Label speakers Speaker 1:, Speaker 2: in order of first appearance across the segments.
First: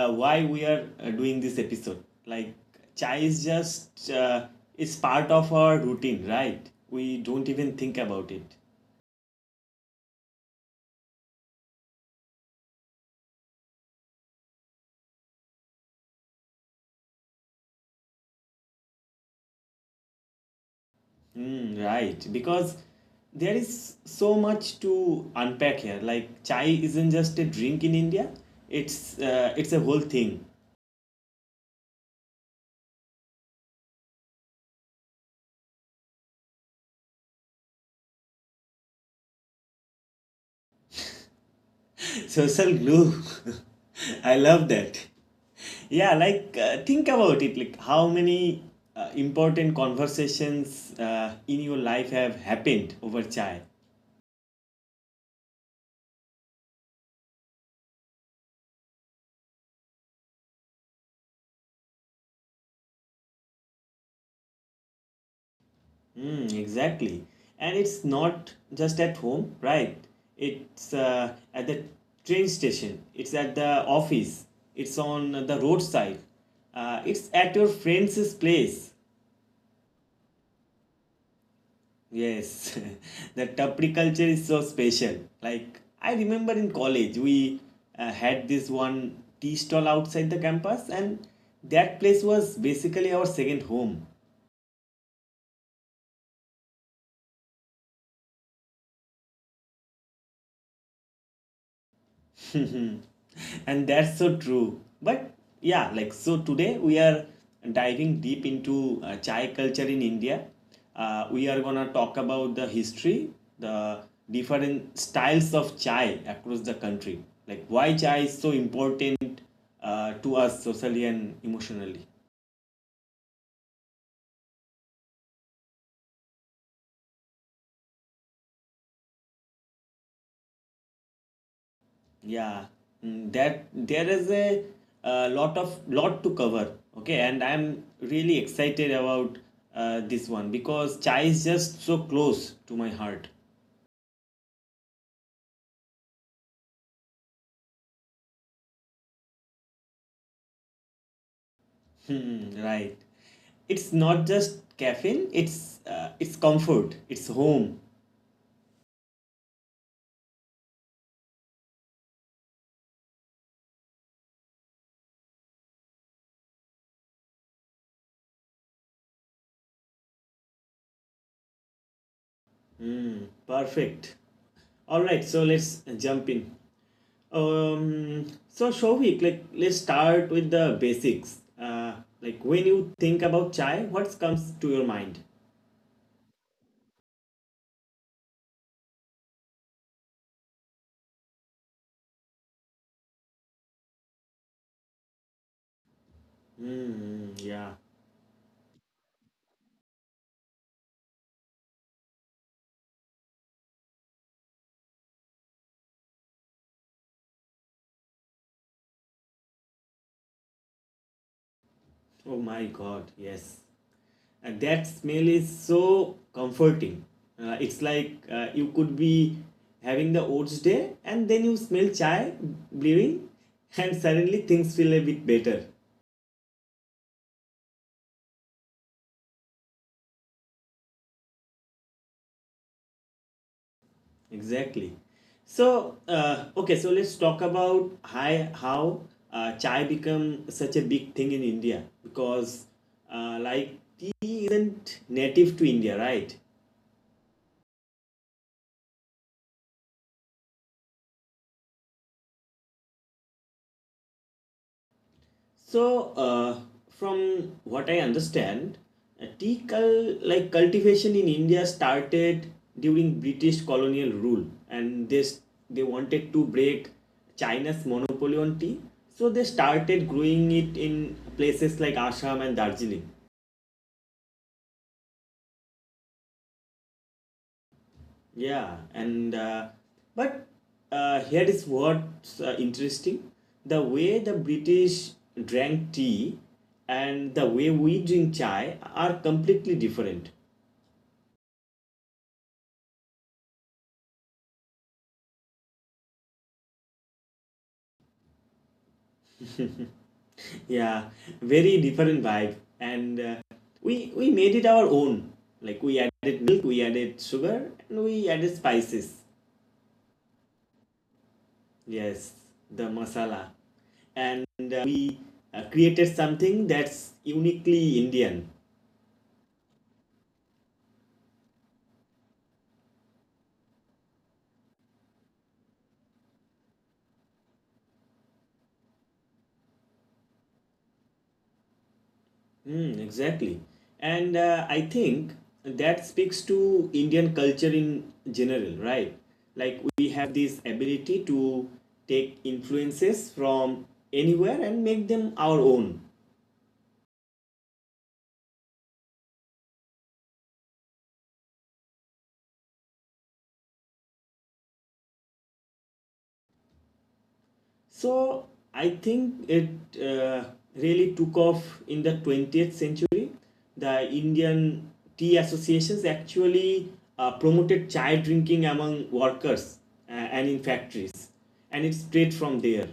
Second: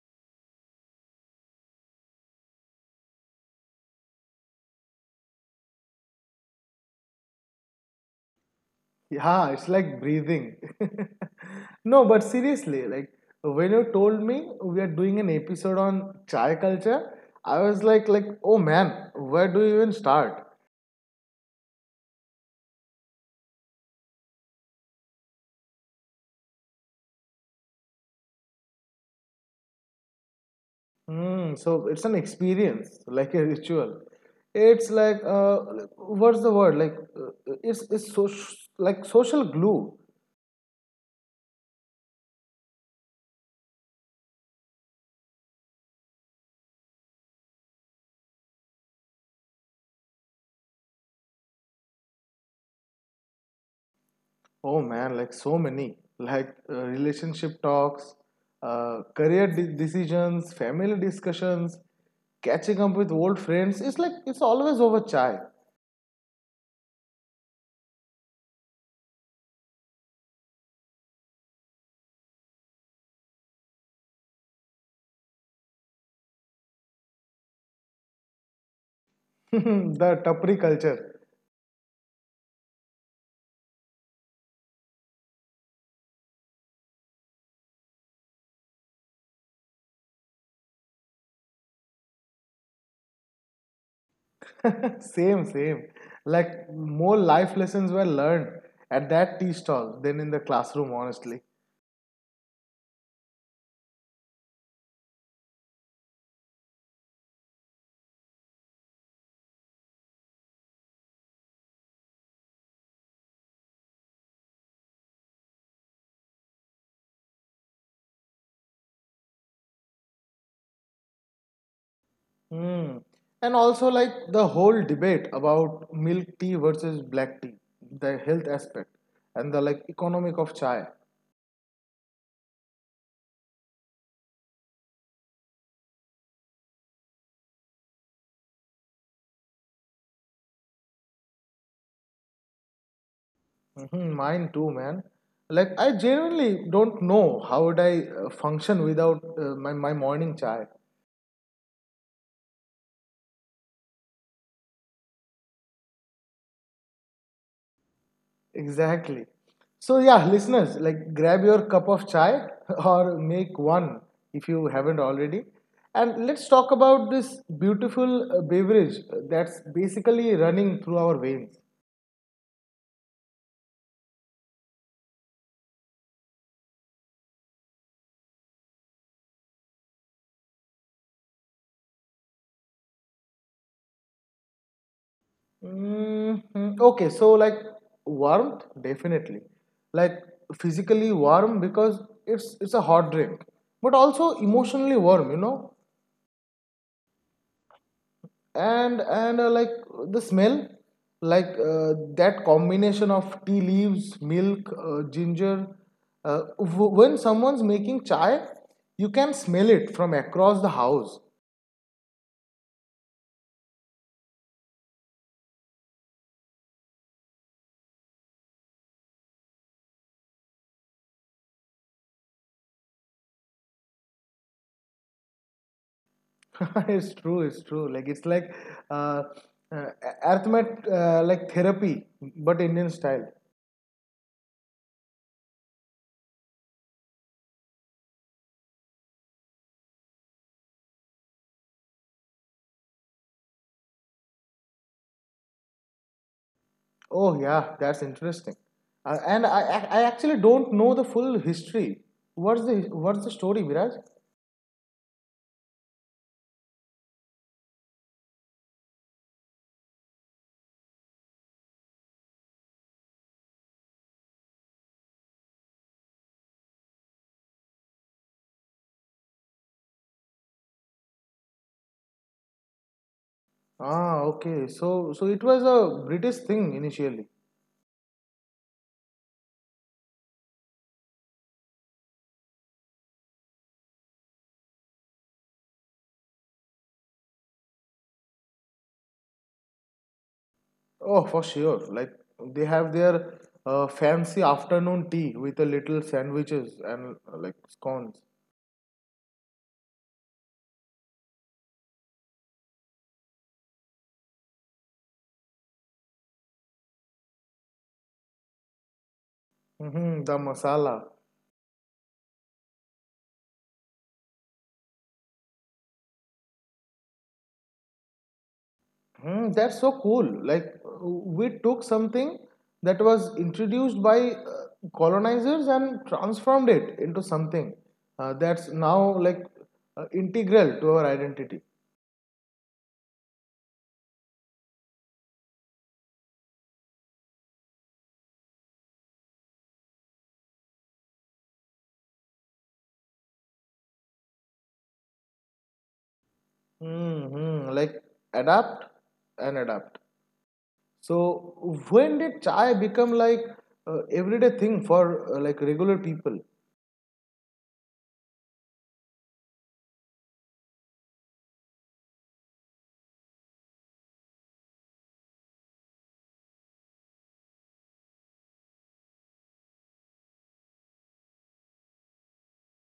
Speaker 1: why we are doing this episode. Like, chai is just is part of our routine, right? We don't even think about it.
Speaker 2: Yeah, it's like breathing. No, but seriously, like when you told me we are doing an episode on chai culture, I was like, oh man, where do you even start?
Speaker 1: Hmm, right, because there is so much to unpack here. Like chai isn't just a drink in India; it's a whole thing.
Speaker 2: So it's an experience, like a ritual. It's like what's the word? Like it's so like social glue.
Speaker 1: Social glue. I love that. Yeah, like, think about it. Like how many important conversations in your life have happened over chai?
Speaker 2: Oh man, like so many like relationship talks, decisions, family discussions, catching up with old friends. It's like it's always over chai.
Speaker 1: Mm, exactly. And it's not just at home, right? It's at the train station. It's at the office. It's on the roadside. It's at your friend's place.
Speaker 2: The tapri culture.
Speaker 1: Yes, the tapri culture is so special. Like, I remember in college, we had this one tea stall outside the campus, and that place was basically our second home.
Speaker 2: Same, same. Like more life lessons were learned at that tea stall than in the classroom, honestly.
Speaker 1: And that's so true. But yeah, like so today we are diving deep into chai culture in India. We are gonna talk about the history, the different styles of chai across the country, like why chai is so important to us socially and emotionally.
Speaker 2: Hmm, And also, like the whole debate about milk tea versus black tea, the health aspect, and the like economic of chai.
Speaker 1: Yeah, mm, that there is a, lot of lot to cover. Okay, and I'm really excited about this one because chai is just so close to my heart.
Speaker 2: Hmm. Mine too, man. Like I genuinely don't know how would I function without my morning chai.
Speaker 1: Hmm, right. It's not just caffeine. It's comfort. It's home.
Speaker 2: Exactly. So yeah, listeners, like grab your cup of chai or make one if you haven't already, and let's talk about this beautiful beverage that's basically running through our veins.
Speaker 1: Perfect. All right. So let's jump in. So Shovik, like let's start with the basics. Like when you think about chai, what comes to your mind?
Speaker 2: Mhm. Okay, so like warmth, definitely. Like physically warm because it's a hot drink, but also emotionally warm.
Speaker 1: Mm, yeah.
Speaker 2: And like the smell, like that combination of tea leaves, milk, ginger. When someone's making chai, you can smell it from across the house.
Speaker 1: Oh my God, yes. And that smell is so comforting. It's like you could be having the oats day and then you smell chai brewing and suddenly things feel a bit better.
Speaker 2: It's true. Like it's like uh, uh, arithmet like therapy but Indian style.
Speaker 1: Exactly. So, okay, so let's talk about how chai become such a big thing in India because like tea isn't native to India, right?
Speaker 2: Oh yeah, that's interesting. And I actually don't know the full history. What's the what's the story, Viraj?
Speaker 1: So, from what I understand, tea cul- like cultivation in India started during British colonial rule, and they wanted to break China's monopoly on tea, so they started growing it in places like Assam and Darjeeling.
Speaker 2: Ah, okay, so it was a British thing initially.
Speaker 1: Yeah, and but here is what's interesting: the way the British drank tea and the way we drink chai are completely different.
Speaker 2: Oh, for sure. Like they have their fancy afternoon tea with a little sandwiches and like scones.
Speaker 1: Yeah, very different vibe, and we made it our own. Like we added milk, we added sugar, and we added spices.
Speaker 2: Mm-hmm, the masala.
Speaker 1: Yes, the masala, and we created something that's uniquely Indian.
Speaker 2: Mm, that's so cool. Like, we took something that was introduced by colonizers and transformed it into something that's now like integral to our identity.
Speaker 1: Mm, exactly, and I think that speaks to Indian culture in general, right? Like we have this ability to take influences from anywhere and make them our own.
Speaker 2: Hmm, hmm. Like, adapt and adapt. So, when did chai become like everyday thing for like regular people?
Speaker 1: So I think it uh, really took off in the 20th century. The Indian tea associations actually promoted chai drinking among workers and in factories, and it spread from there.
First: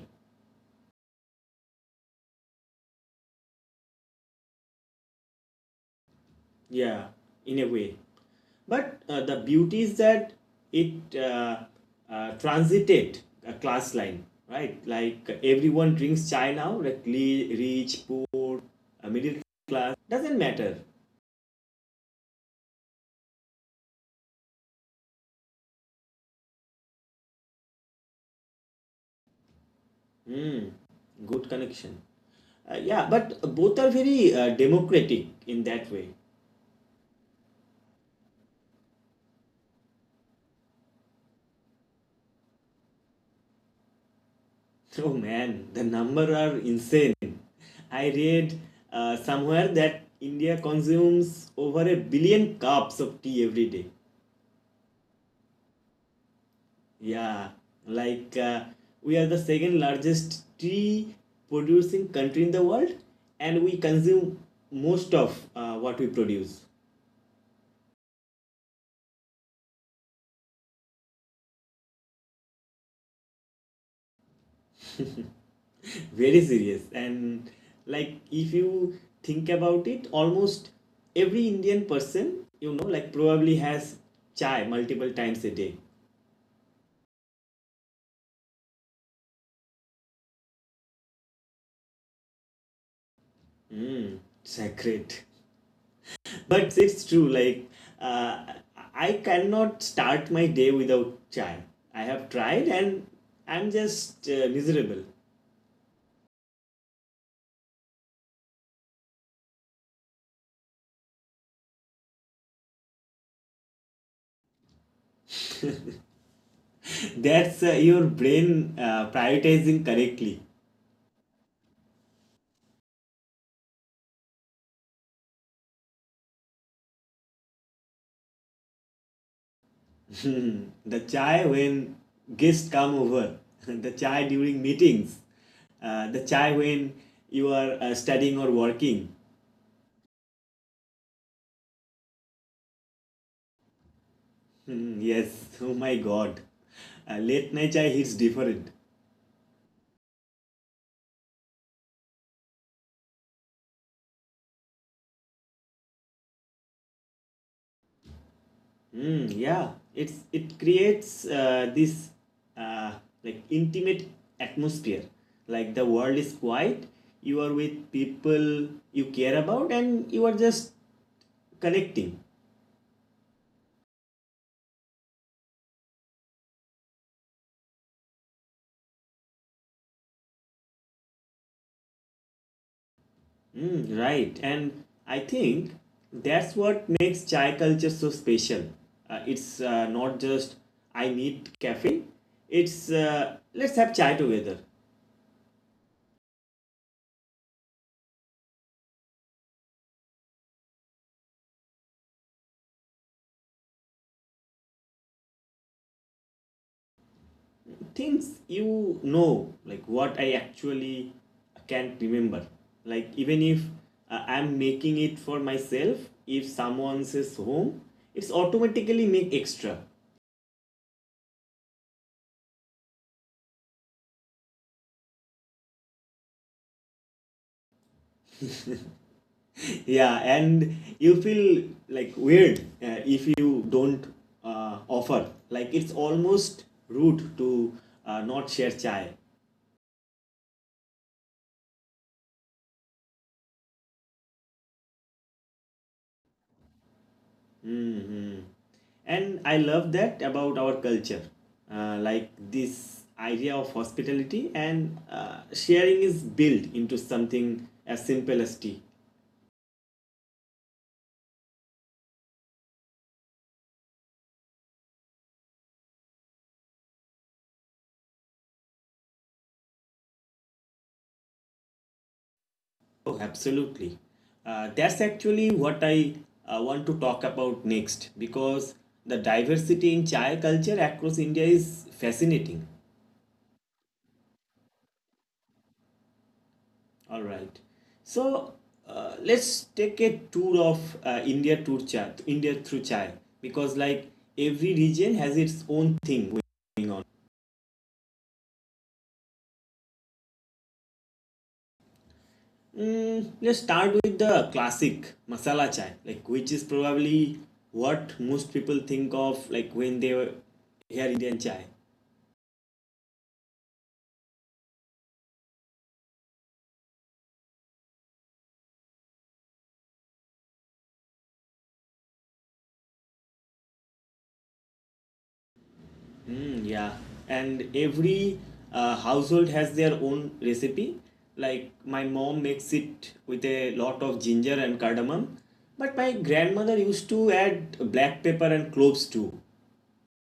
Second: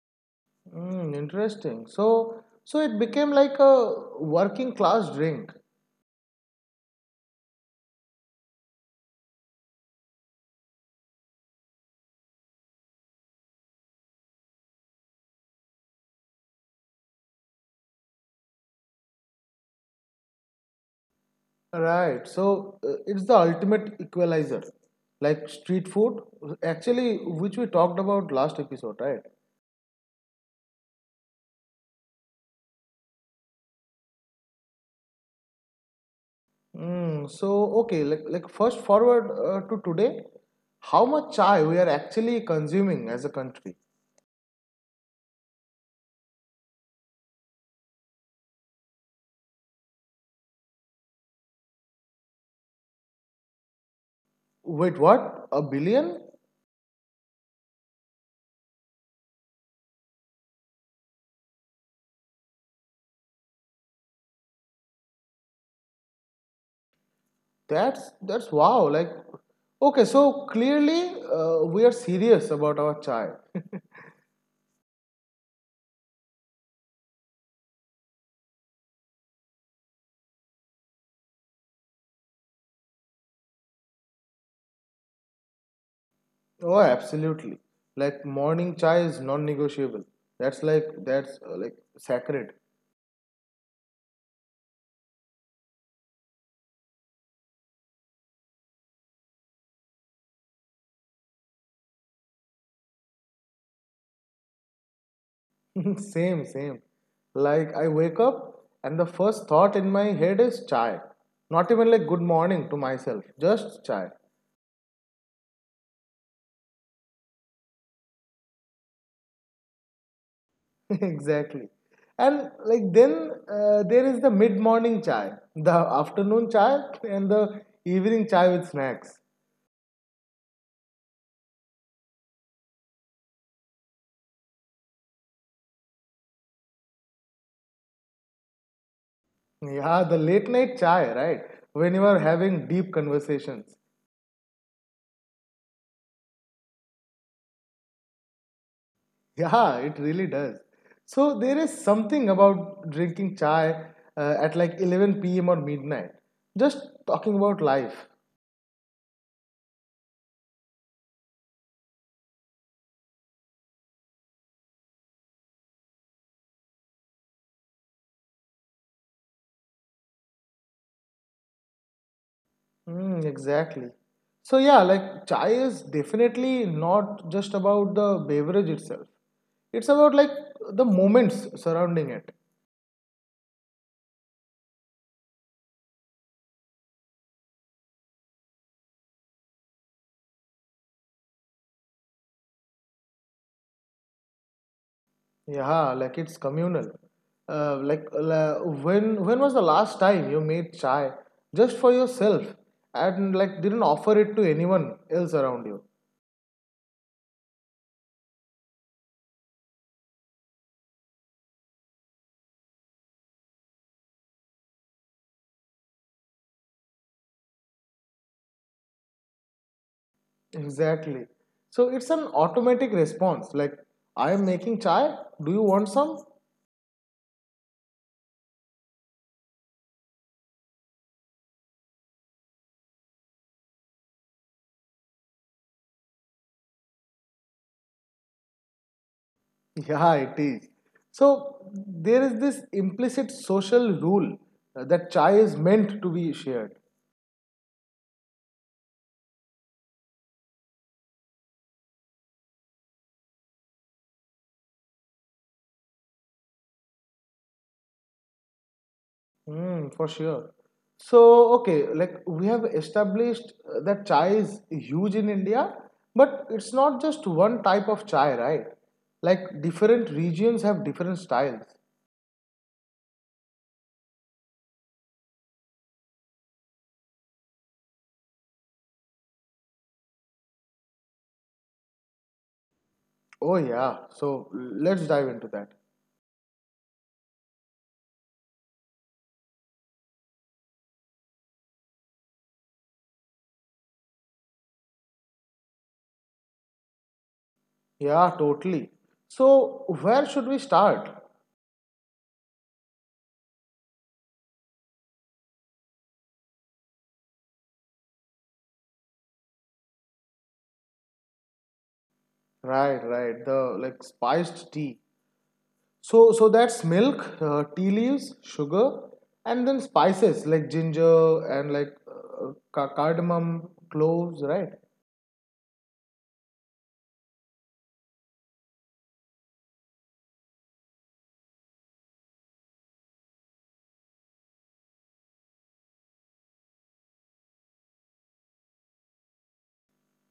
Speaker 2: Mm, interesting. So, it became like a working class drink.
Speaker 1: Yeah, in a way. But the beauty is that it transited a class line, right? Like everyone drinks chai now, like rich, poor, middle class doesn't matter.
Speaker 2: Right. So it's the ultimate equalizer, like street food. Actually, which we talked about last episode, right?
Speaker 1: Hmm. Good connection. Yeah, but both are very democratic in that way.
Speaker 2: So okay, like first forward to today, how much chai we are actually consuming as a country?
Speaker 1: Oh man, the number are insane. I read somewhere that India consumes over a billion cups of tea every day.
Speaker 2: Wait, what? A billion?
Speaker 1: Yeah, like we are the second largest tea producing country in the world, and we consume most of what we produce.
Speaker 2: That's wow. Like okay, so clearly we are serious about our chai.
Speaker 1: Very serious, and like if you think about it, almost every indian person you know like probably has chai multiple times a day.
Speaker 2: Oh, absolutely. Like morning chai is non-negotiable. That's like sacred.
Speaker 1: Mm, sacred. But it's true, like uh, I cannot start my day without chai. I have tried and I'm just miserable.
Speaker 2: Same, same. Like I wake up and the first thought in my head is chai. Not even like good morning to myself, just chai.
Speaker 1: That's your brain prioritizing correctly.
Speaker 2: Exactly. And like then there is the mid-morning chai, the afternoon chai, and the evening chai with snacks.
Speaker 1: Hmm. The chai when guests come over, the chai during meetings, the chai when you are studying or working.
Speaker 2: Yeah, the late night chai, right? When you are having deep conversations.
Speaker 1: Hmm. Yes, oh my God. Late night chai hits different.
Speaker 2: Yeah, it really does. So there is something about drinking chai at like 11 p.m. or midnight. Just talking about life.
Speaker 1: Hmm. Yeah, it creates this uh, like intimate atmosphere. Like the world is quiet, you are with people you care about, and you are just connecting.
Speaker 2: Mm, exactly. So yeah, like chai is definitely not just about the beverage itself. It's about like the moments surrounding it.
Speaker 1: Mm, right. And I think that's what makes chai culture so special. It's not just I need caffeine, it's let's have chai together.
Speaker 2: Yeah, like it's communal. Like when was the last time you made chai just for yourself and like didn't offer it to anyone else around you?
Speaker 1: Things you know, like what I actually can't remember. Like, even if I'm making it for myself, if someone says home, it's automatically make extra.
Speaker 2: Exactly. So it's an automatic response like, I am making chai. Do you want some?
Speaker 1: Yeah, and you feel like weird if you don't offer, like it's almost rude to not share chai.
Speaker 2: Yeah, it is. So there is this implicit social rule that chai is meant to be shared.
Speaker 1: Hmm, and I love that about our culture, like this idea of hospitality and sharing is built into something as simple as tea.
Speaker 2: Mm, for sure. So, okay, like we have established that chai is huge in India, but it's not just one type of chai, right? Like different regions have different styles.
Speaker 1: Oh, absolutely. That's actually what I want to talk about next, because the diversity in chai culture across India is fascinating.
Speaker 2: Oh, yeah. So let's dive into that.
Speaker 1: All right. So let's take a tour of India tour chai, India through chai, because like every region has its own thing going on.
Speaker 2: Yeah, totally. So where should we start?
Speaker 1: Mm, let's start with the classic masala chai, like which is probably what most people think of like when they hear Indian chai.
Speaker 2: Right, right. The like spiced tea. So that's milk, tea leaves, sugar, and then spices like ginger and like cardamom, cloves, right?
Speaker 1: Mm, yeah, and every household has their own recipe. Like my mom makes it with a lot of ginger and cardamom, but my grandmother used to add black pepper and cloves too.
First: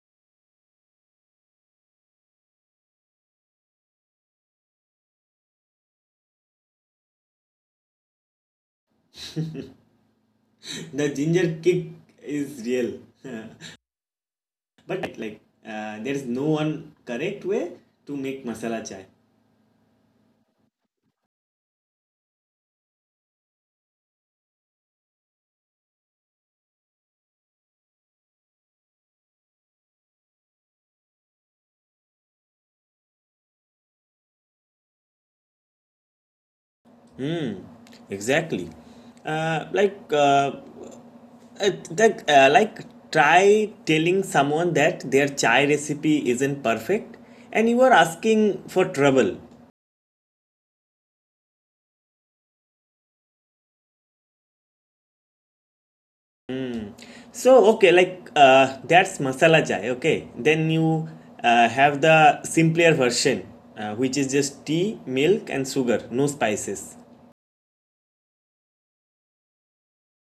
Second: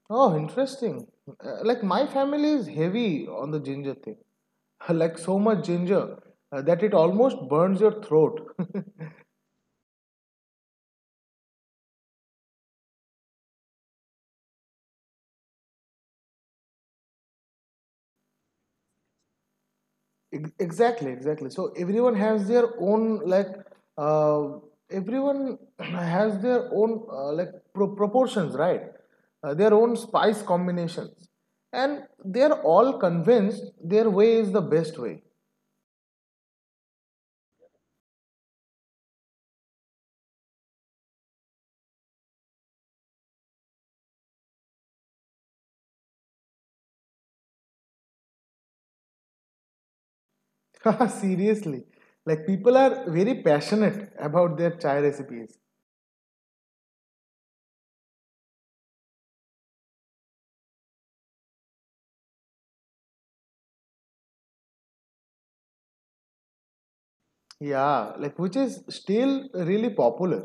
Speaker 2: Oh, interesting. Like my family is heavy on the ginger thing. Like so much ginger that it almost burns your throat.
Speaker 1: The ginger kick is real. But like there is no one correct way to make masala chai.
Speaker 2: Exactly, exactly. So uh, everyone has their own like proportions, right? Their own spice combinations, and they're all convinced their way is the best way.
Speaker 1: Exactly. Like that like Try telling someone that their chai recipe isn't perfect and you are asking for trouble.
Speaker 2: Seriously, like people are very passionate about their chai recipes.
Speaker 1: So okay, like that's masala chai. Okay, then you have the simpler version, which is just tea milk and sugar, no spices.
Speaker 2: Yeah, like which is still really popular.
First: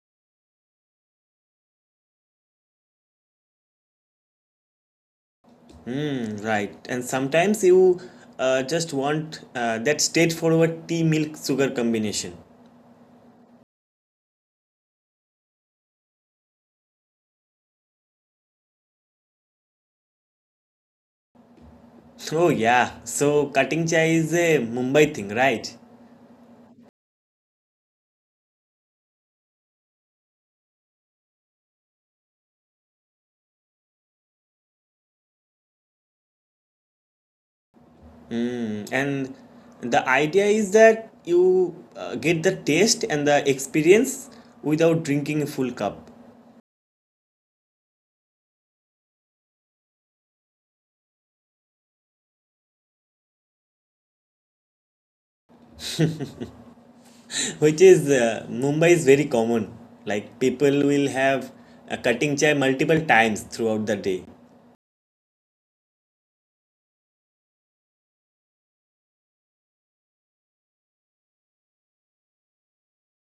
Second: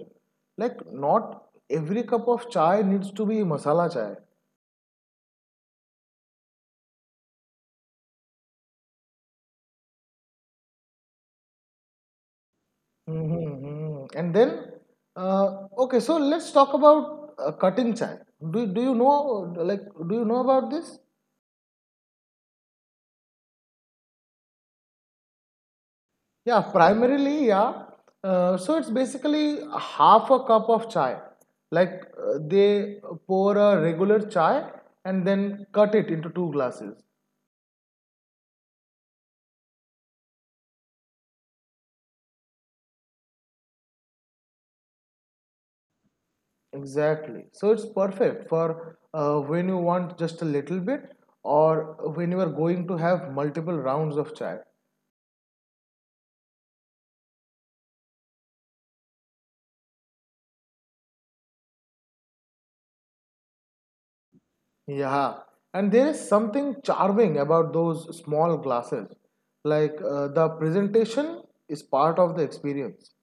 Speaker 2: Like not every cup of chai needs to be masala chai.
Speaker 1: Mm, right, and sometimes you just want that straightforward tea milk sugar combination.
Speaker 2: Mm-hmm, mm-hmm. And then, uh, okay, so let's talk about cutting chai. Do, do you know, like, do you know about this?
Speaker 1: Oh yeah, so cutting chai is a mumbai thing, right?
Speaker 2: Yeah, primarily, yeah. So it's basically half a cup of chai. Like, they pour a regular chai and then cut it into two glasses.
Speaker 1: Mm, and the idea is that you get the taste and the experience without drinking a full cup.
Speaker 2: Exactly. So it's perfect for when you want just a little bit or when you are going to have multiple rounds of chai.
Speaker 1: Which is mumbai is very common. Like people will have a cutting chai multiple times throughout the day.
Speaker 2: Yeah, and there is something charming about those small glasses. Like the presentation is part of the experience.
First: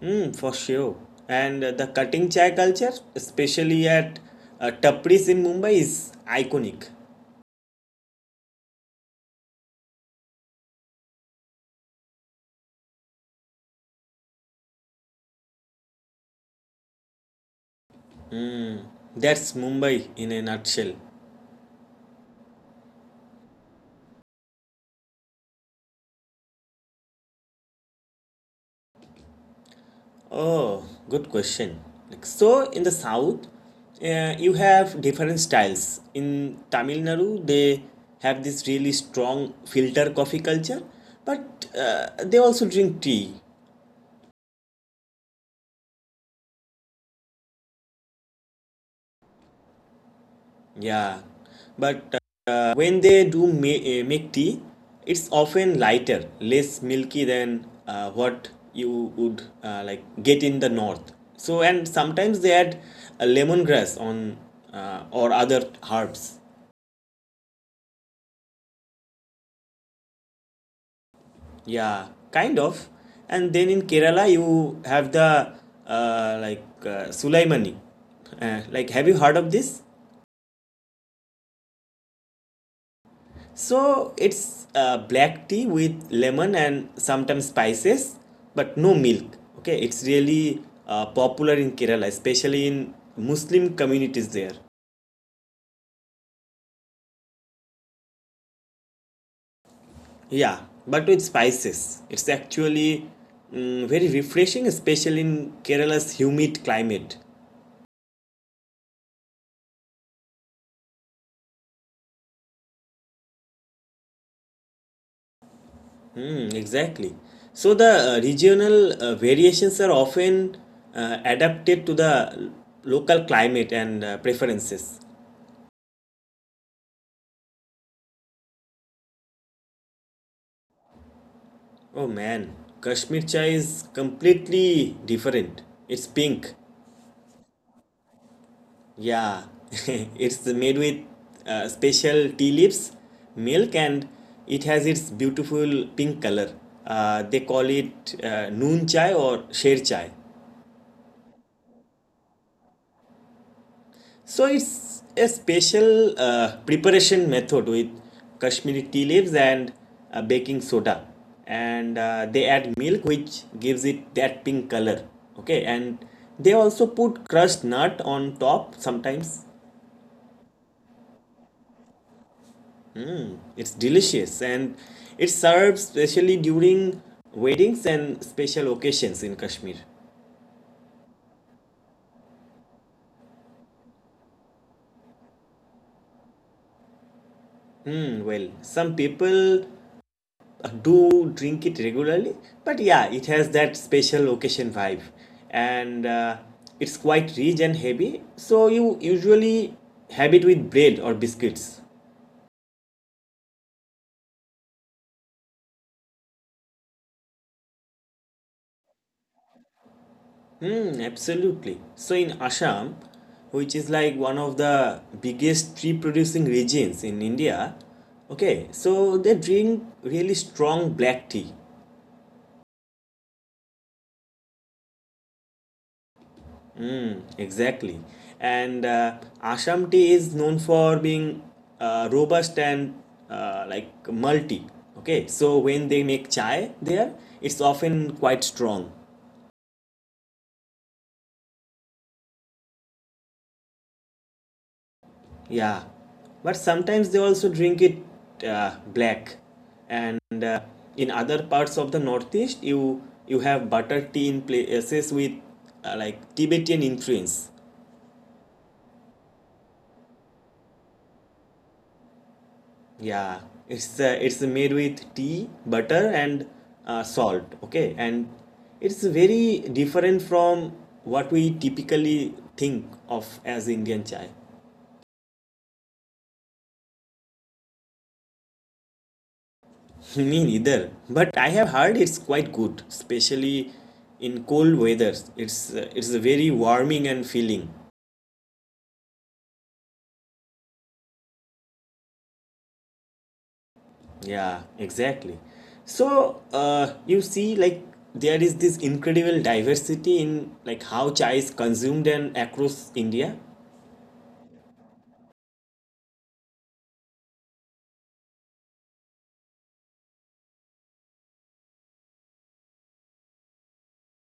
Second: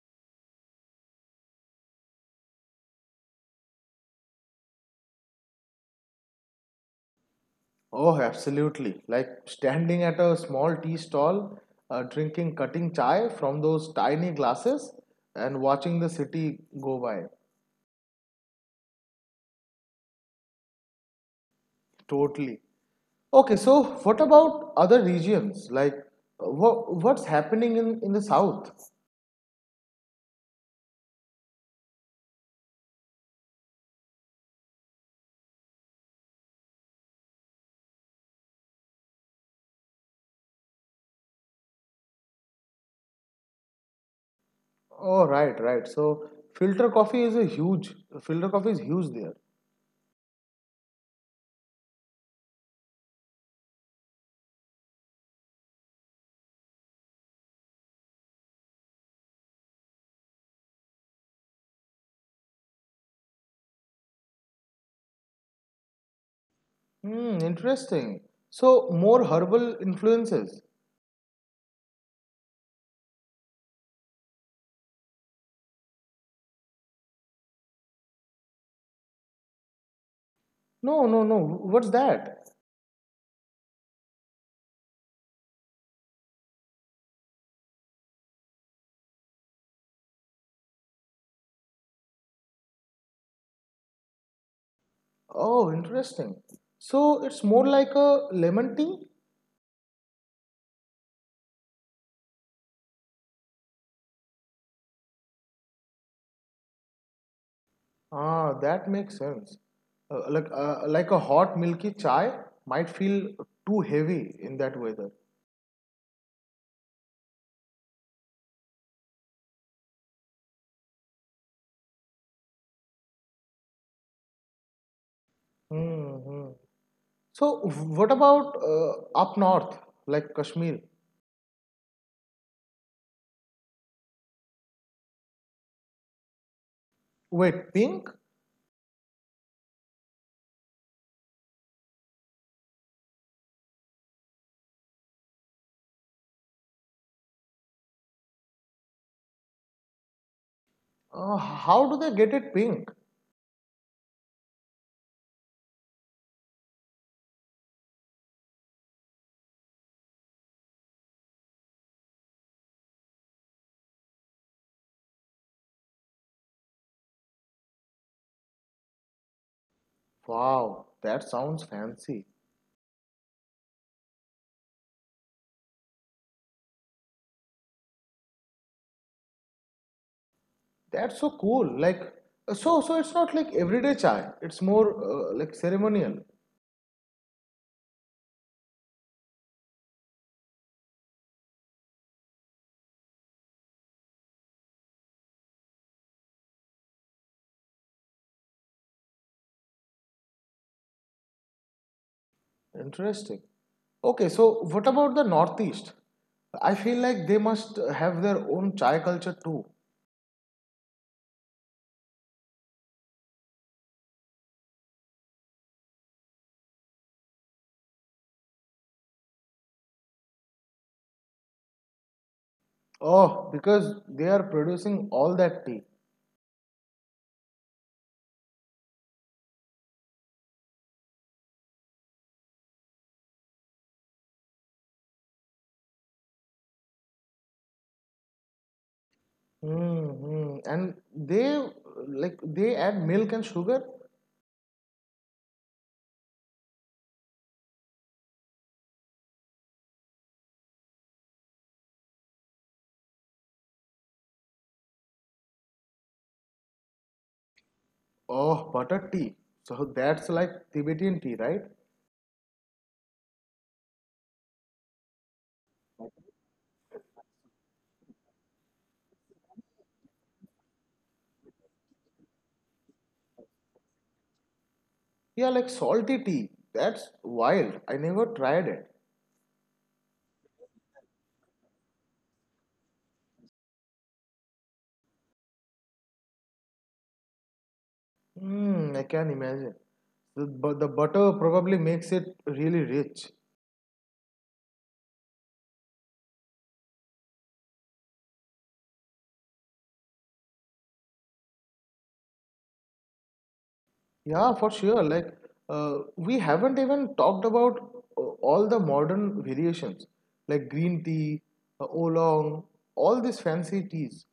Speaker 1: Mm, for sure, and the cutting chai culture especially at tapris in mumbai is iconic.
Speaker 2: Oh, absolutely. Like standing at a small tea stall, drinking cutting chai from those tiny glasses and watching the city go by.
Speaker 1: That's mumbai in a nutshell.
Speaker 2: Totally. Okay, so what about other regions? Like what's happening in the south?
Speaker 1: Oh, good question. Like, so in the south, you have different styles. In Tamil Nadu, they have this really strong filter coffee culture, but they also drink tea.
Speaker 2: Oh, right, right. So filter coffee is a huge, filter coffee is huge there.
Speaker 1: Yeah, but when they do make tea, it's often lighter, less milky than what you would like get in the north. So and sometimes they add lemongrass on or other herbs.
Speaker 2: Hmm, interesting. So more herbal influences.
Speaker 1: Yeah, kind of. And then in Kerala, you have the Sulaimani. Like, have you heard of this?
Speaker 2: No, no, no. What's that?
Speaker 1: So it's black tea with lemon and sometimes spices, but no milk. Okay, it's really popular in Kerala, especially in Muslim communities there.
Speaker 2: Oh, interesting. So it's more like a lemon tea?
Speaker 1: Yeah, but with spices. It's actually mm, very refreshing, especially in Kerala's humid climate.
Speaker 2: Ah, that makes sense. Like a hot milky chai might feel too heavy in that weather.
Speaker 1: Hmm. Exactly. So the regional variations are often adapted to the local climate and preferences.
Speaker 2: Hmm. So what about up north, like Kashmir?
Speaker 1: Oh man, Kashmir chai is completely different. It's pink.
Speaker 2: Wait, pink?
Speaker 1: Yeah, it's made with special tea leaves, milk, and it has its beautiful pink color. They call it noon chai or sher chai.
Speaker 2: How do they get it pink?
Speaker 1: So it's a special preparation method with Kashmiri tea leaves and baking soda, and they add milk, which gives it that pink color. Okay, and they also put crushed nut on top. Sometimes
Speaker 2: Wow, that sounds fancy.
Speaker 1: it's delicious, and it serves specially during weddings and special occasions in Kashmir.
Speaker 2: That's so cool. Like, so it's not like everyday chai. It's more like ceremonial.
Speaker 1: Hmm, well, some people do drink it regularly, but yeah, it has that special occasion vibe, and it's quite rich and heavy. So you usually have it with bread or biscuits.
Speaker 2: Interesting. Okay, so what about the Northeast? I feel like they must have their own chai culture too.
Speaker 1: Hmm, absolutely. So in Assam, which is like one of the biggest tree producing regions in India, okay, so they drink really strong black tea.
Speaker 2: Oh, because they are producing all that tea.
Speaker 1: Exactly. And Assam tea is known for being robust and like malty. Okay, so when they make chai there, it's often quite strong.
Speaker 2: Hmm. And they they add milk and sugar.
Speaker 1: Yeah. But sometimes they also drink it black. And in other parts of the Northeast, you have butter tea in places with like Tibetan influence.
Speaker 2: Oh, butter tea. So that's like Tibetan tea, right?
Speaker 1: Yeah, it's made with tea, butter, and salt. Okay, and it's very different from what we typically think of as Indian chai.
Speaker 2: Yeah, like salty tea. That's wild. I never tried it.
Speaker 1: Me neither, but I have heard it's quite good, especially in cold weather. It's very warming and filling.
Speaker 2: Mm, I can imagine. But the butter probably makes it really rich.
Speaker 1: Yeah, exactly. So you see, like there is this incredible diversity in like how chai is consumed and across India.
Speaker 2: Yeah, for sure. Like, we haven't even talked about all the modern variations, like green tea, oolong, all these fancy teas.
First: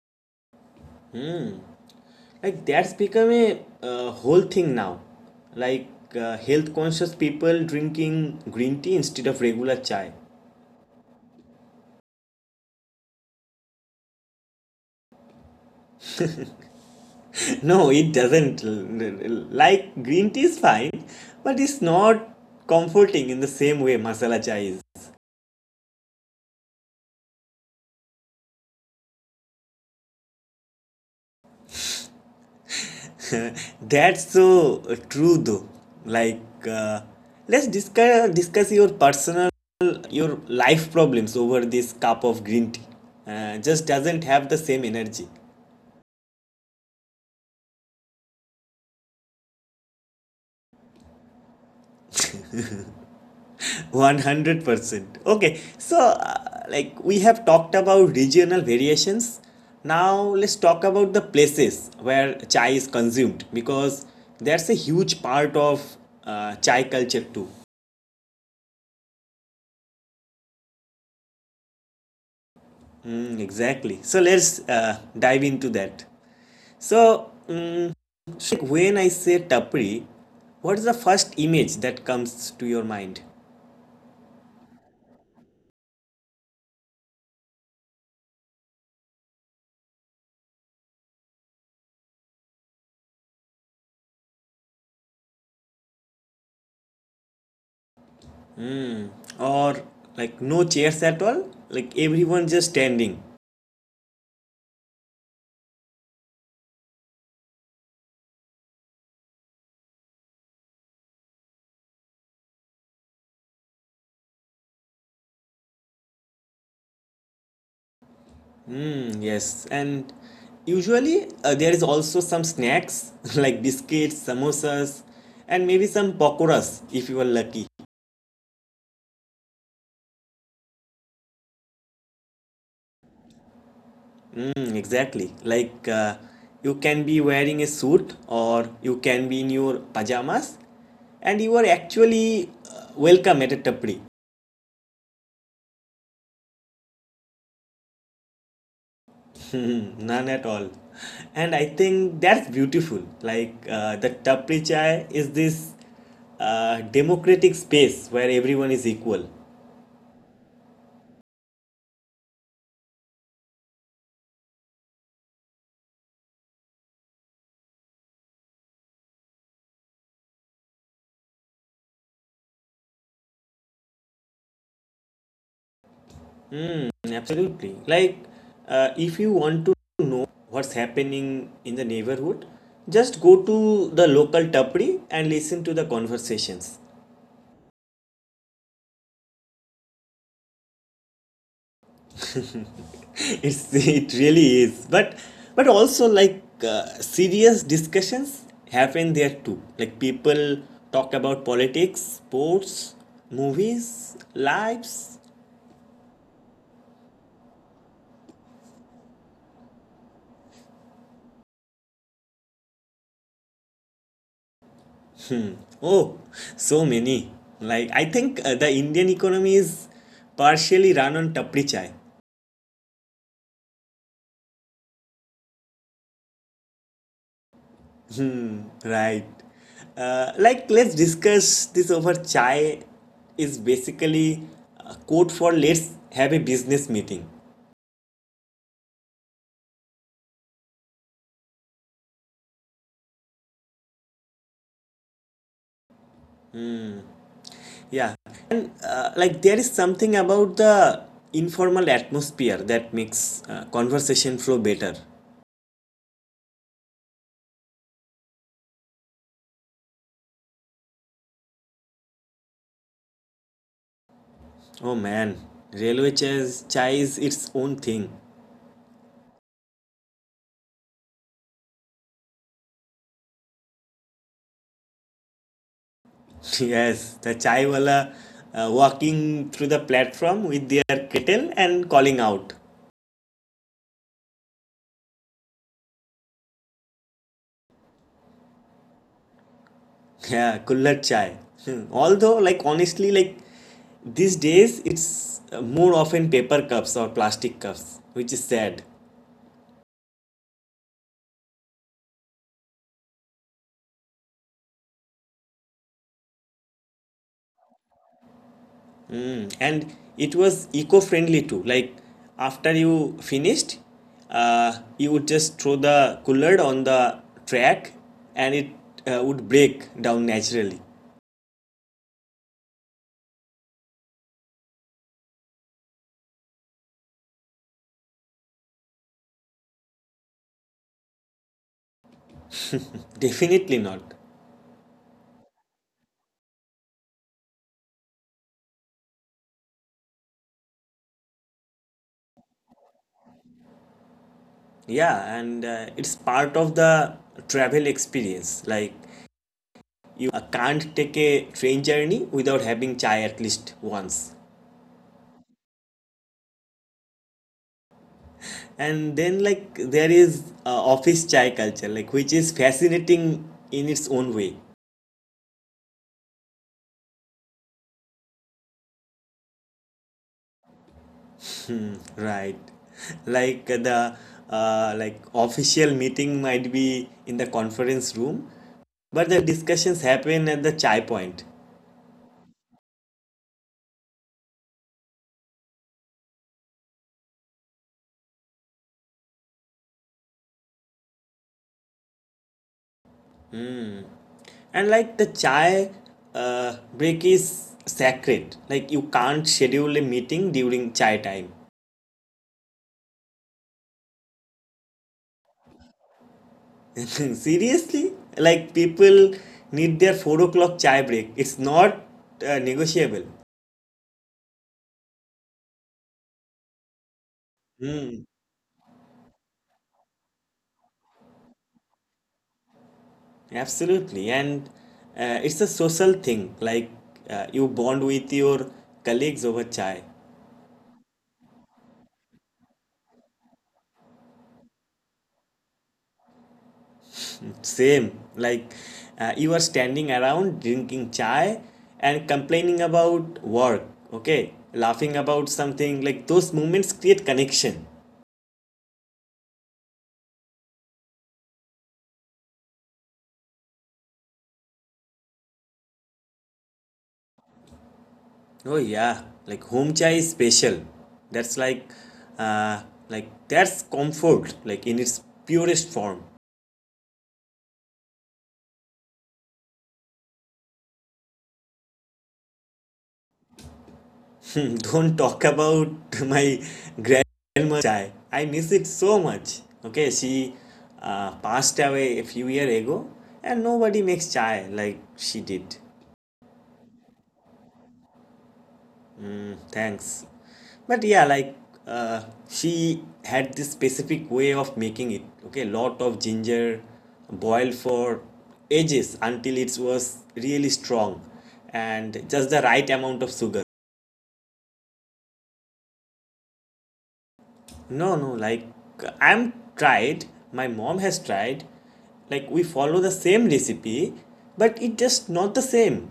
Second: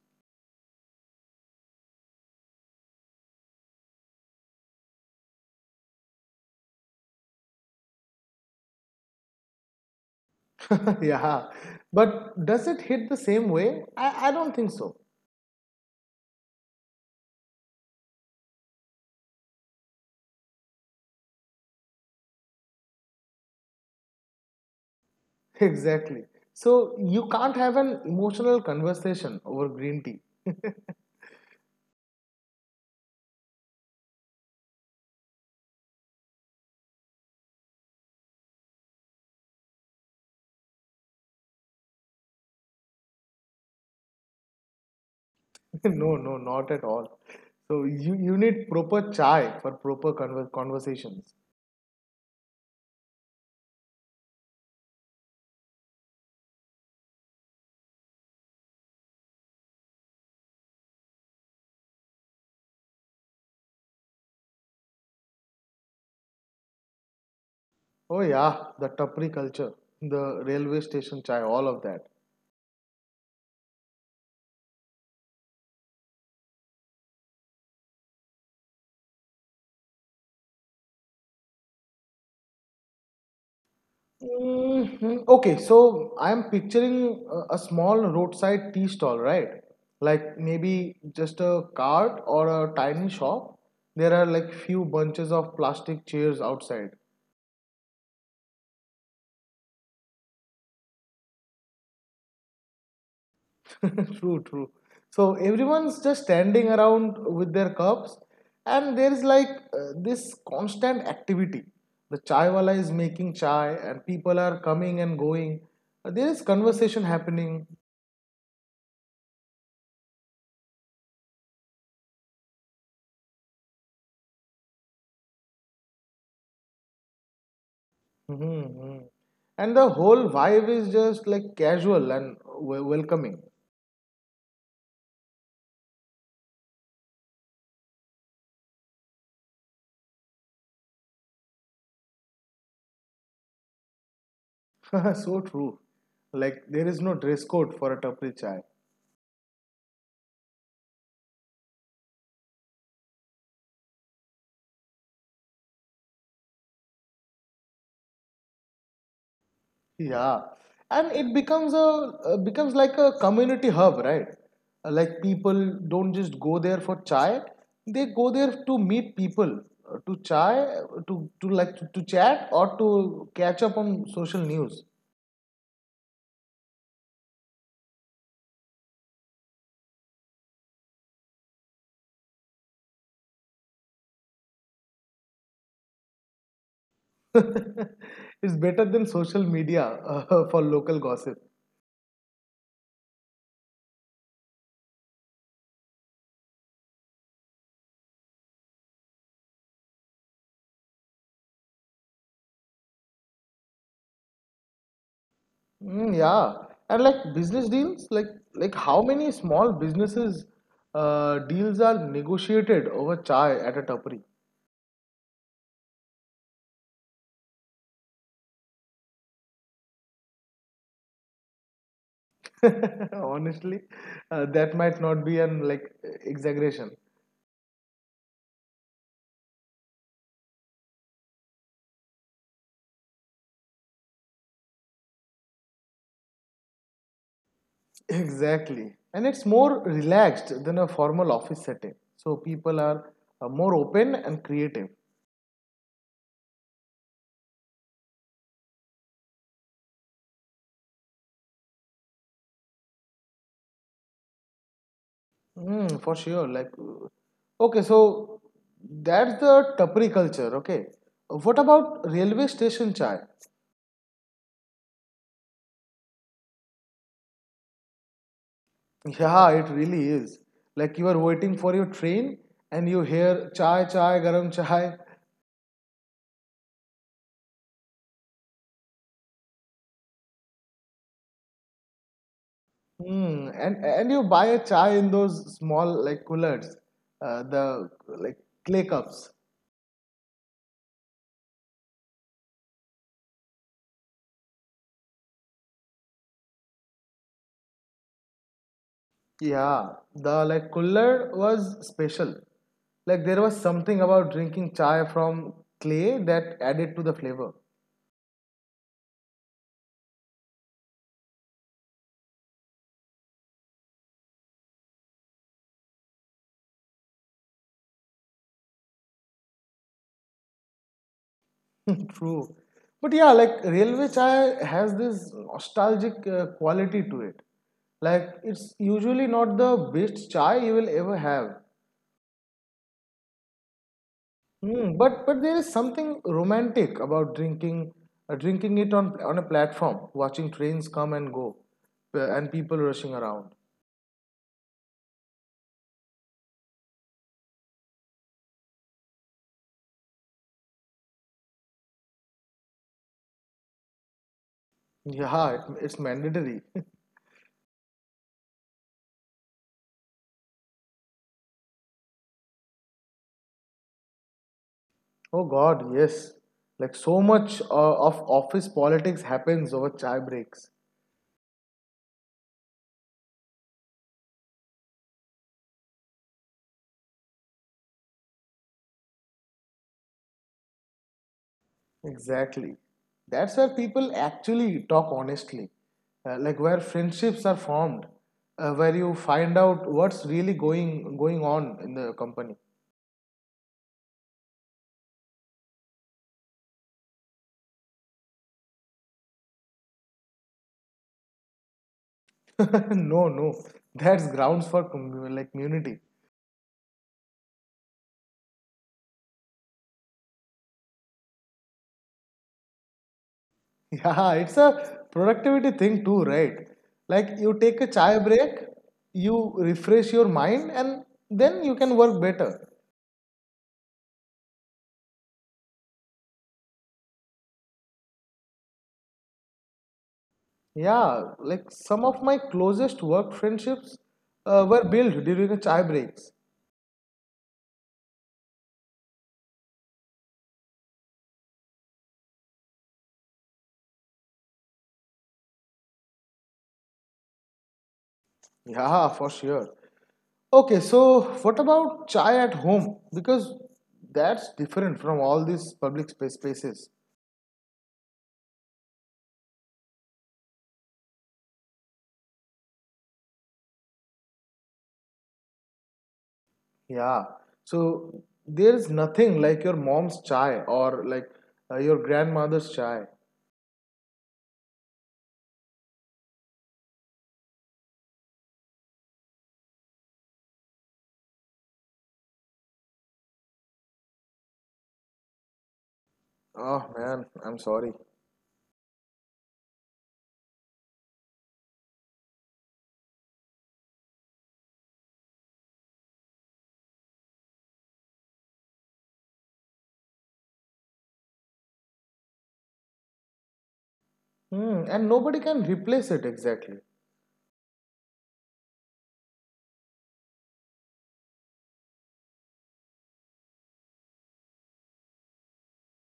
Speaker 1: Like that's become a whole thing now. Like health conscious people drinking green tea instead of regular chai.
Speaker 2: Yeah, but does it hit the same way? I don't think so.
Speaker 1: No, it doesn't. Like green tea is fine, but it's not comforting in the same way masala chai is.
Speaker 2: Exactly. So you can't have an emotional conversation over green tea.
Speaker 1: That's so true though. Like uh, let's discuss your personal your life problems over this cup of green tea. Just doesn't have the same energy.
Speaker 2: No, no, not at all. So you need proper chai for proper conversations.
Speaker 1: 100%. Okay, so like we have talked about regional variations. Now let's talk about the places where chai is consumed because that's a huge part of chai culture too.
Speaker 2: Oh yeah, the tapri culture, the railway station chai, all of that.
Speaker 1: Mm, exactly. So let's dive into that. So, Shrek, when I say tapri, what is the first image that comes to your mind?
Speaker 2: Mhm. Okay, so I'm picturing a small roadside tea stall, right? Like maybe just a cart or a tiny shop. There are like few bunches of plastic chairs outside.
Speaker 1: Or like no chairs at all? Like everyone just standing.
Speaker 2: True, true. So everyone's just standing around with their cups, and there is like this constant activity. The chaiwala is making chai, and people are coming and going. There is conversation happening.
Speaker 1: Mm, yes, and usually there is also some snacks like biscuits, samosas, and maybe some pakoras if you are lucky.
Speaker 2: Hmm. And the whole vibe is just like casual and welcoming.
Speaker 1: Mm, exactly. Like you can be wearing a suit or you can be in your pajamas and you are actually welcome at a tapri.
Speaker 2: So true. Like there is no dress code for a tapri chai.
Speaker 1: Mm, none at all. And I think that's beautiful. Like the tapri chai is this democratic space where everyone is equal.
Speaker 2: Yeah, and it becomes like a community hub, right? Like people don't just go there for chai; they go there to meet people, to to chat or to catch up on social news.
Speaker 1: Absolutely. Like, if you want to know what's happening in the neighborhood, just go to the local tapri and listen to the conversations.
Speaker 2: It's better than social media for local gossip.
Speaker 1: It really is. But also like serious discussions happen there too. Like people talk about politics, sports, movies, lives.
Speaker 2: Mm, yeah, and like business deals, like how many small businesses deals are negotiated over chai at a tapri?
Speaker 1: Oh, so many. Like I think the Indian economy is partially run on tapri chai.
Speaker 2: Honestly, that might not be an like exaggeration.
Speaker 1: Hmm, right. Like, let's discuss this over chai is basically a code for let's have a business meeting.
Speaker 2: Exactly. And it's more relaxed than a formal office setting. So people are more open and creative.
Speaker 1: Yeah. And like, there is something about the informal atmosphere that makes conversation flow better.
Speaker 2: Mm, for sure. Like, okay, so that's the tapri culture. Okay. What about railway station chai?
Speaker 1: Oh man, railway chairs, chai is its own thing.
Speaker 2: Yeah, it really is. Like you are waiting for your train and you hear chai, chai, garam chai.
Speaker 1: Yes, the chai wala walking through the platform with their kettle and calling out.
Speaker 2: Hmm. And you buy a chai in those small like coolers, the like clay cups.
Speaker 1: Yeah, kulhad chai. Hmm. Although, like honestly, like these days it's more often paper cups or plastic cups, which is sad.
Speaker 2: Yeah, the like cooler was special. Like there was something about drinking chai from clay that added to the flavor.
Speaker 1: Mm. And it was eco-friendly too. Like after you finished, you would just throw the kulhad on the track, and it would break down naturally.
Speaker 2: True, but yeah, like railway chai has this nostalgic quality to it. Like it's usually not the best chai you will ever have.
Speaker 1: Definitely not.
Speaker 2: Mm, but there is something romantic about drinking it on a platform, watching trains come and go, and people rushing around.
Speaker 1: Yeah, and it's part of the travel experience. Like you can't take a train journey without having chai at least once.
Speaker 2: Yeah, it's mandatory.
Speaker 1: And then, like, there is office chai culture, like, which is fascinating in its own way,
Speaker 2: Oh God, yes. Like so much of office politics happens over chai breaks.
Speaker 1: right? Like, the like official meeting might be in the conference room, but the discussions happen at the chai point.
Speaker 2: Exactly. That's where people actually talk honestly, like where friendships are formed, where you find out what's really going on in the company.
Speaker 1: And like the chai break is sacred. Like you can't schedule a meeting during chai time.
Speaker 2: No, no, that's grounds for like community.
Speaker 1: Seriously? Like people need their 4 o'clock chai break. It's not negotiable.
Speaker 2: Yeah, it's a productivity thing too, right? Like you take a chai
Speaker 1: Mm,
Speaker 2: break, you refresh your mind, and then you can work better.
Speaker 1: absolutely. And it's a social thing. Like you bond with your colleagues over chai.
Speaker 2: Yeah, like some of my closest work friendships were built during the chai breaks.
Speaker 1: Same. Like you are standing around drinking chai and complaining about work. Okay. Laughing about something. Like those moments create connection.
Speaker 2: Yeah, for sure. Okay, so what about chai at home? Because that's different from all these public spaces.
Speaker 1: Oh yeah, like home chai is special. That's uh, like that's comfort, like in its purest form.
Speaker 2: Yeah. So there's nothing like your mom's chai or like your grandmother's chai.
Speaker 1: Don't talk about my grandma chai. I miss it so much. Okay, she passed away a few years ago, and nobody makes chai like she did.
Speaker 2: Oh man, I'm sorry.
Speaker 1: Thanks. But yeah, like uh, she had this specific way of making it. Okay, lot of ginger boiled for ages until it was really strong and just the right amount of sugar.
Speaker 2: Hmm. And nobody can replace it exactly.
Speaker 1: No, no, like I'm tried, my mom has tried. Like we follow the same recipe, but it just not the same.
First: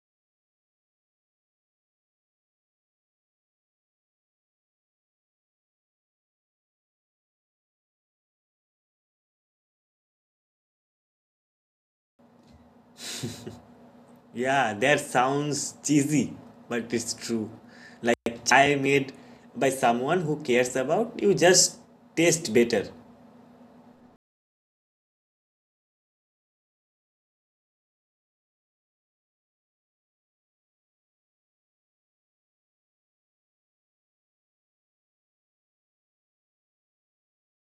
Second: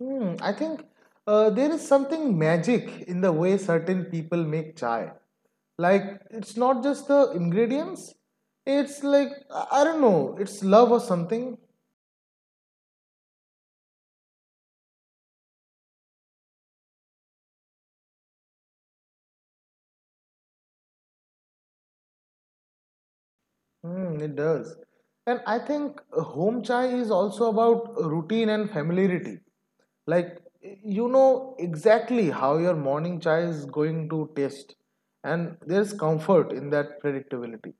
Speaker 2: Hmm. I think there is something magic in the way certain people make chai. Like it's not just the ingredients. It's like I don't know. It's love or something.
Speaker 1: Yeah, that sounds cheesy, but it's true. Like chai made by someone who cares about you just taste better.
Speaker 2: Mm, it does. And I think home chai is also about routine and familiarity. Like, you know exactly how your morning chai is going to taste, and there's comfort in that predictability.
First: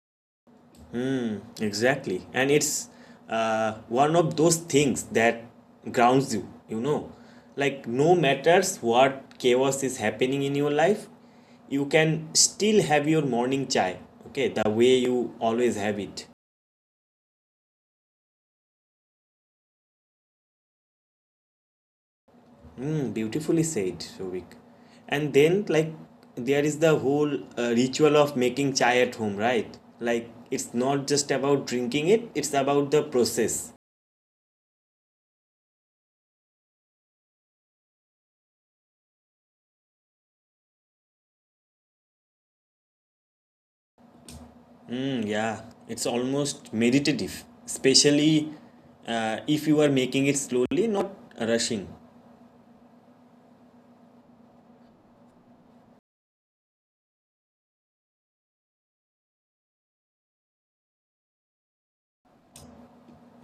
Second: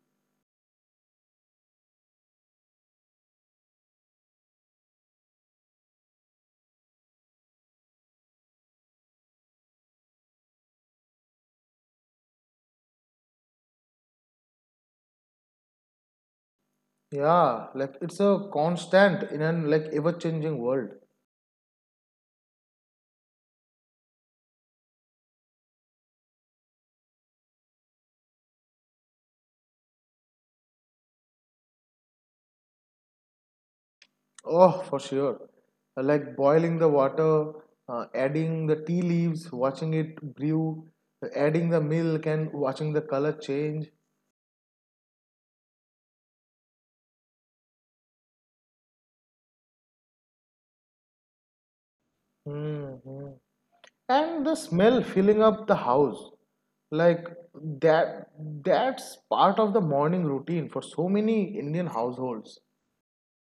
Speaker 1: Hmm, exactly. And it's one of those things that grounds you, you know. Like no matters what chaos is happening in your life, you can still have your morning chai, okay, the way you always have it.
Speaker 2: Yeah, like it's a constant in an like ever-changing world.
Speaker 1: Mm, beautifully said, Shovik. And then, like, there is the whole ritual of making chai at home, right? Like, it's not just about drinking it, it's about the process.
Speaker 2: Oh, for sure. Like boiling the water, adding the tea leaves, watching it brew, adding the milk, and watching the color change.
Speaker 1: Mm, yeah, it's almost meditative, especially if you are making it slowly, not rushing.
Speaker 2: Hmm, hmm. And the smell filling up the house, like that that's part of the morning routine for so many Indian households.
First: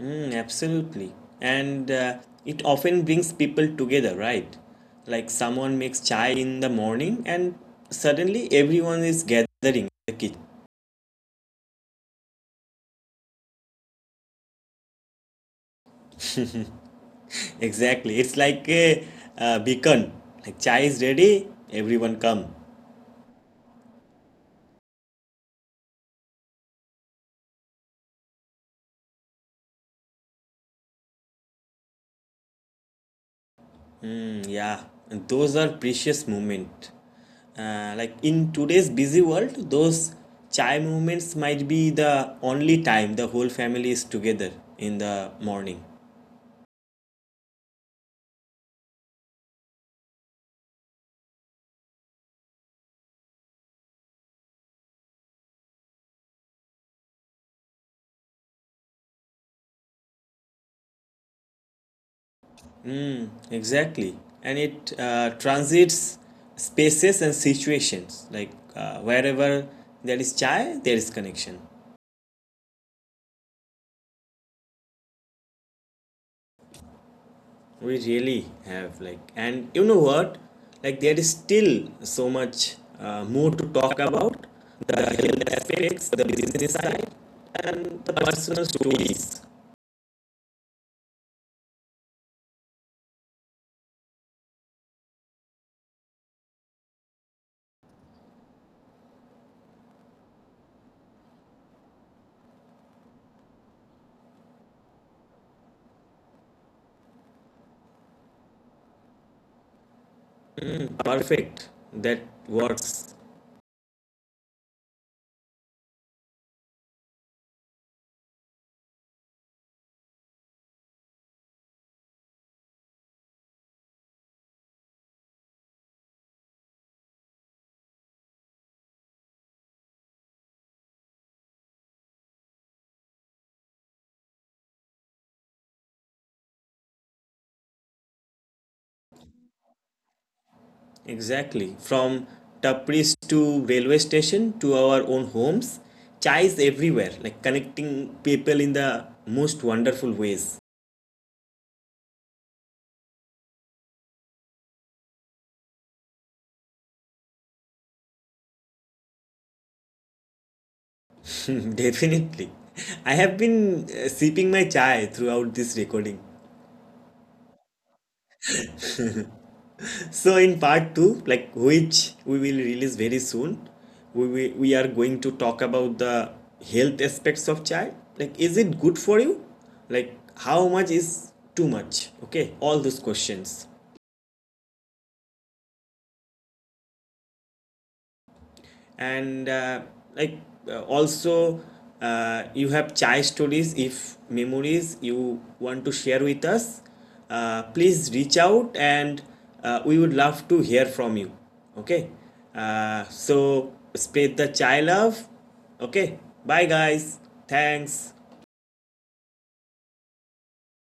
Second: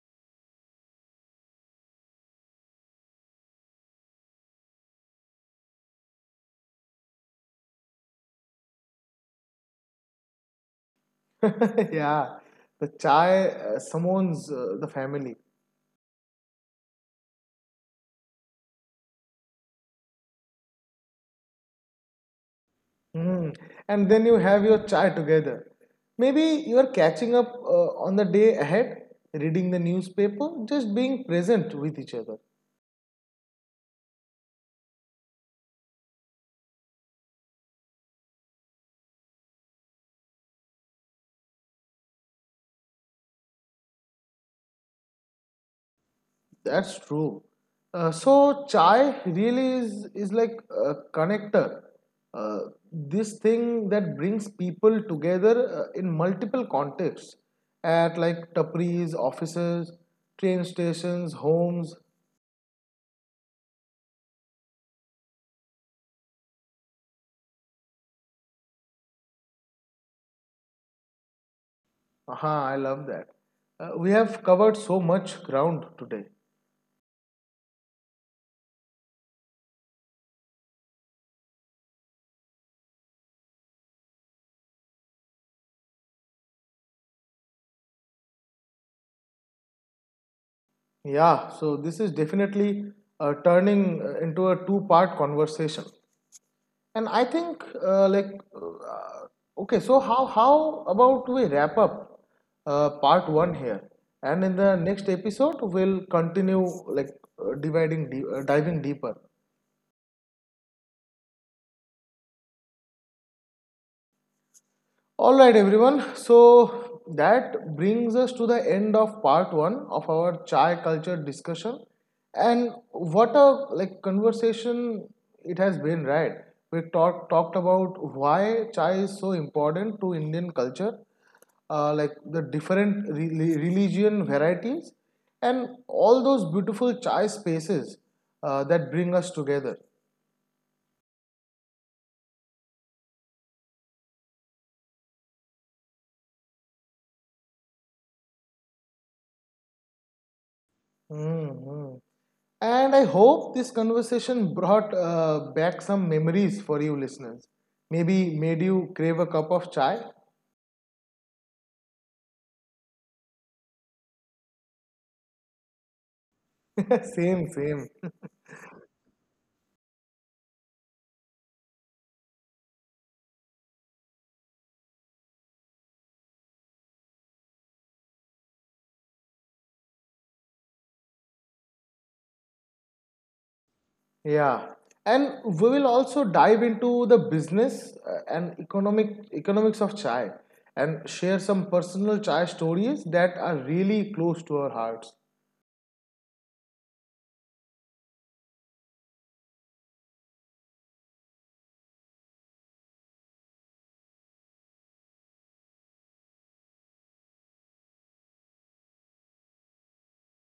Speaker 1: Mm, absolutely. And it often brings people together, right? Like, someone makes chai in the morning, and suddenly everyone is gathering in the kitchen.
Speaker 2: Yeah, the chai summons the family.
Speaker 1: Exactly. It's like a, beacon. Like chai is ready, everyone come.
Speaker 2: Mm. And then you have your chai together, maybe you are catching up on the day ahead, reading the newspaper, just being present with each other.
Speaker 1: Mm, yeah, and those are precious moment. Like in today's busy world, those chai moments might be the only time the whole family is together in the morning.
Speaker 2: That's true. So chai really is like a connector. Uh, this thing that brings people together in multiple contexts, at like tapris, offices, train stations, homes.
Speaker 1: Mm, exactly. And it transits spaces and situations. Like wherever there is chai, there is connection.
Speaker 2: Aha, I love that. We have covered so much ground today.
Speaker 1: We really have like, and you know what? Like there is still so much more to talk about the health aspects, the business side, and the personal stories.
Speaker 2: Yeah, so this is definitely turning into a two-part conversation. And I think like okay, so how about we wrap up part one here, and in the next episode we'll continue like diving deeper.
Speaker 1: Perfect. That works
Speaker 2: All right, everyone. So that brings us to the end of part one of our chai culture discussion, and what a like conversation it has been, right? We talked about why chai is so important to Indian culture, like the different religion varieties and all those beautiful chai spaces that bring us together.
Speaker 1: exactly. From tapris to railway station to our own homes, chai is everywhere. Like connecting people in the most wonderful ways.
Speaker 2: Mm-hmm. And I hope this conversation brought back some memories for you listeners. Maybe made you crave a cup of chai.
Speaker 1: Definitely. I have been sipping my chai throughout this recording.
Speaker 2: Same, same.
Speaker 1: So in part 2, like which we will release very soon, we are going to talk about the health aspects of chai. Like, is it good for you? Like how much is too much? Okay, all those questions.
Speaker 2: Yeah. And we will also dive into the business and
Speaker 1: And
Speaker 2: economics
Speaker 1: like
Speaker 2: of chai
Speaker 1: also
Speaker 2: and share some
Speaker 1: you
Speaker 2: personal
Speaker 1: have
Speaker 2: chai
Speaker 1: chai
Speaker 2: stories
Speaker 1: stories
Speaker 2: that are
Speaker 1: if
Speaker 2: really
Speaker 1: memories
Speaker 2: close to our
Speaker 1: you
Speaker 2: hearts.
Speaker 1: want to share with us, please reach out, and we would love to hear from you. Okay. So spread the chai love. Okay, bye guys. Thanks.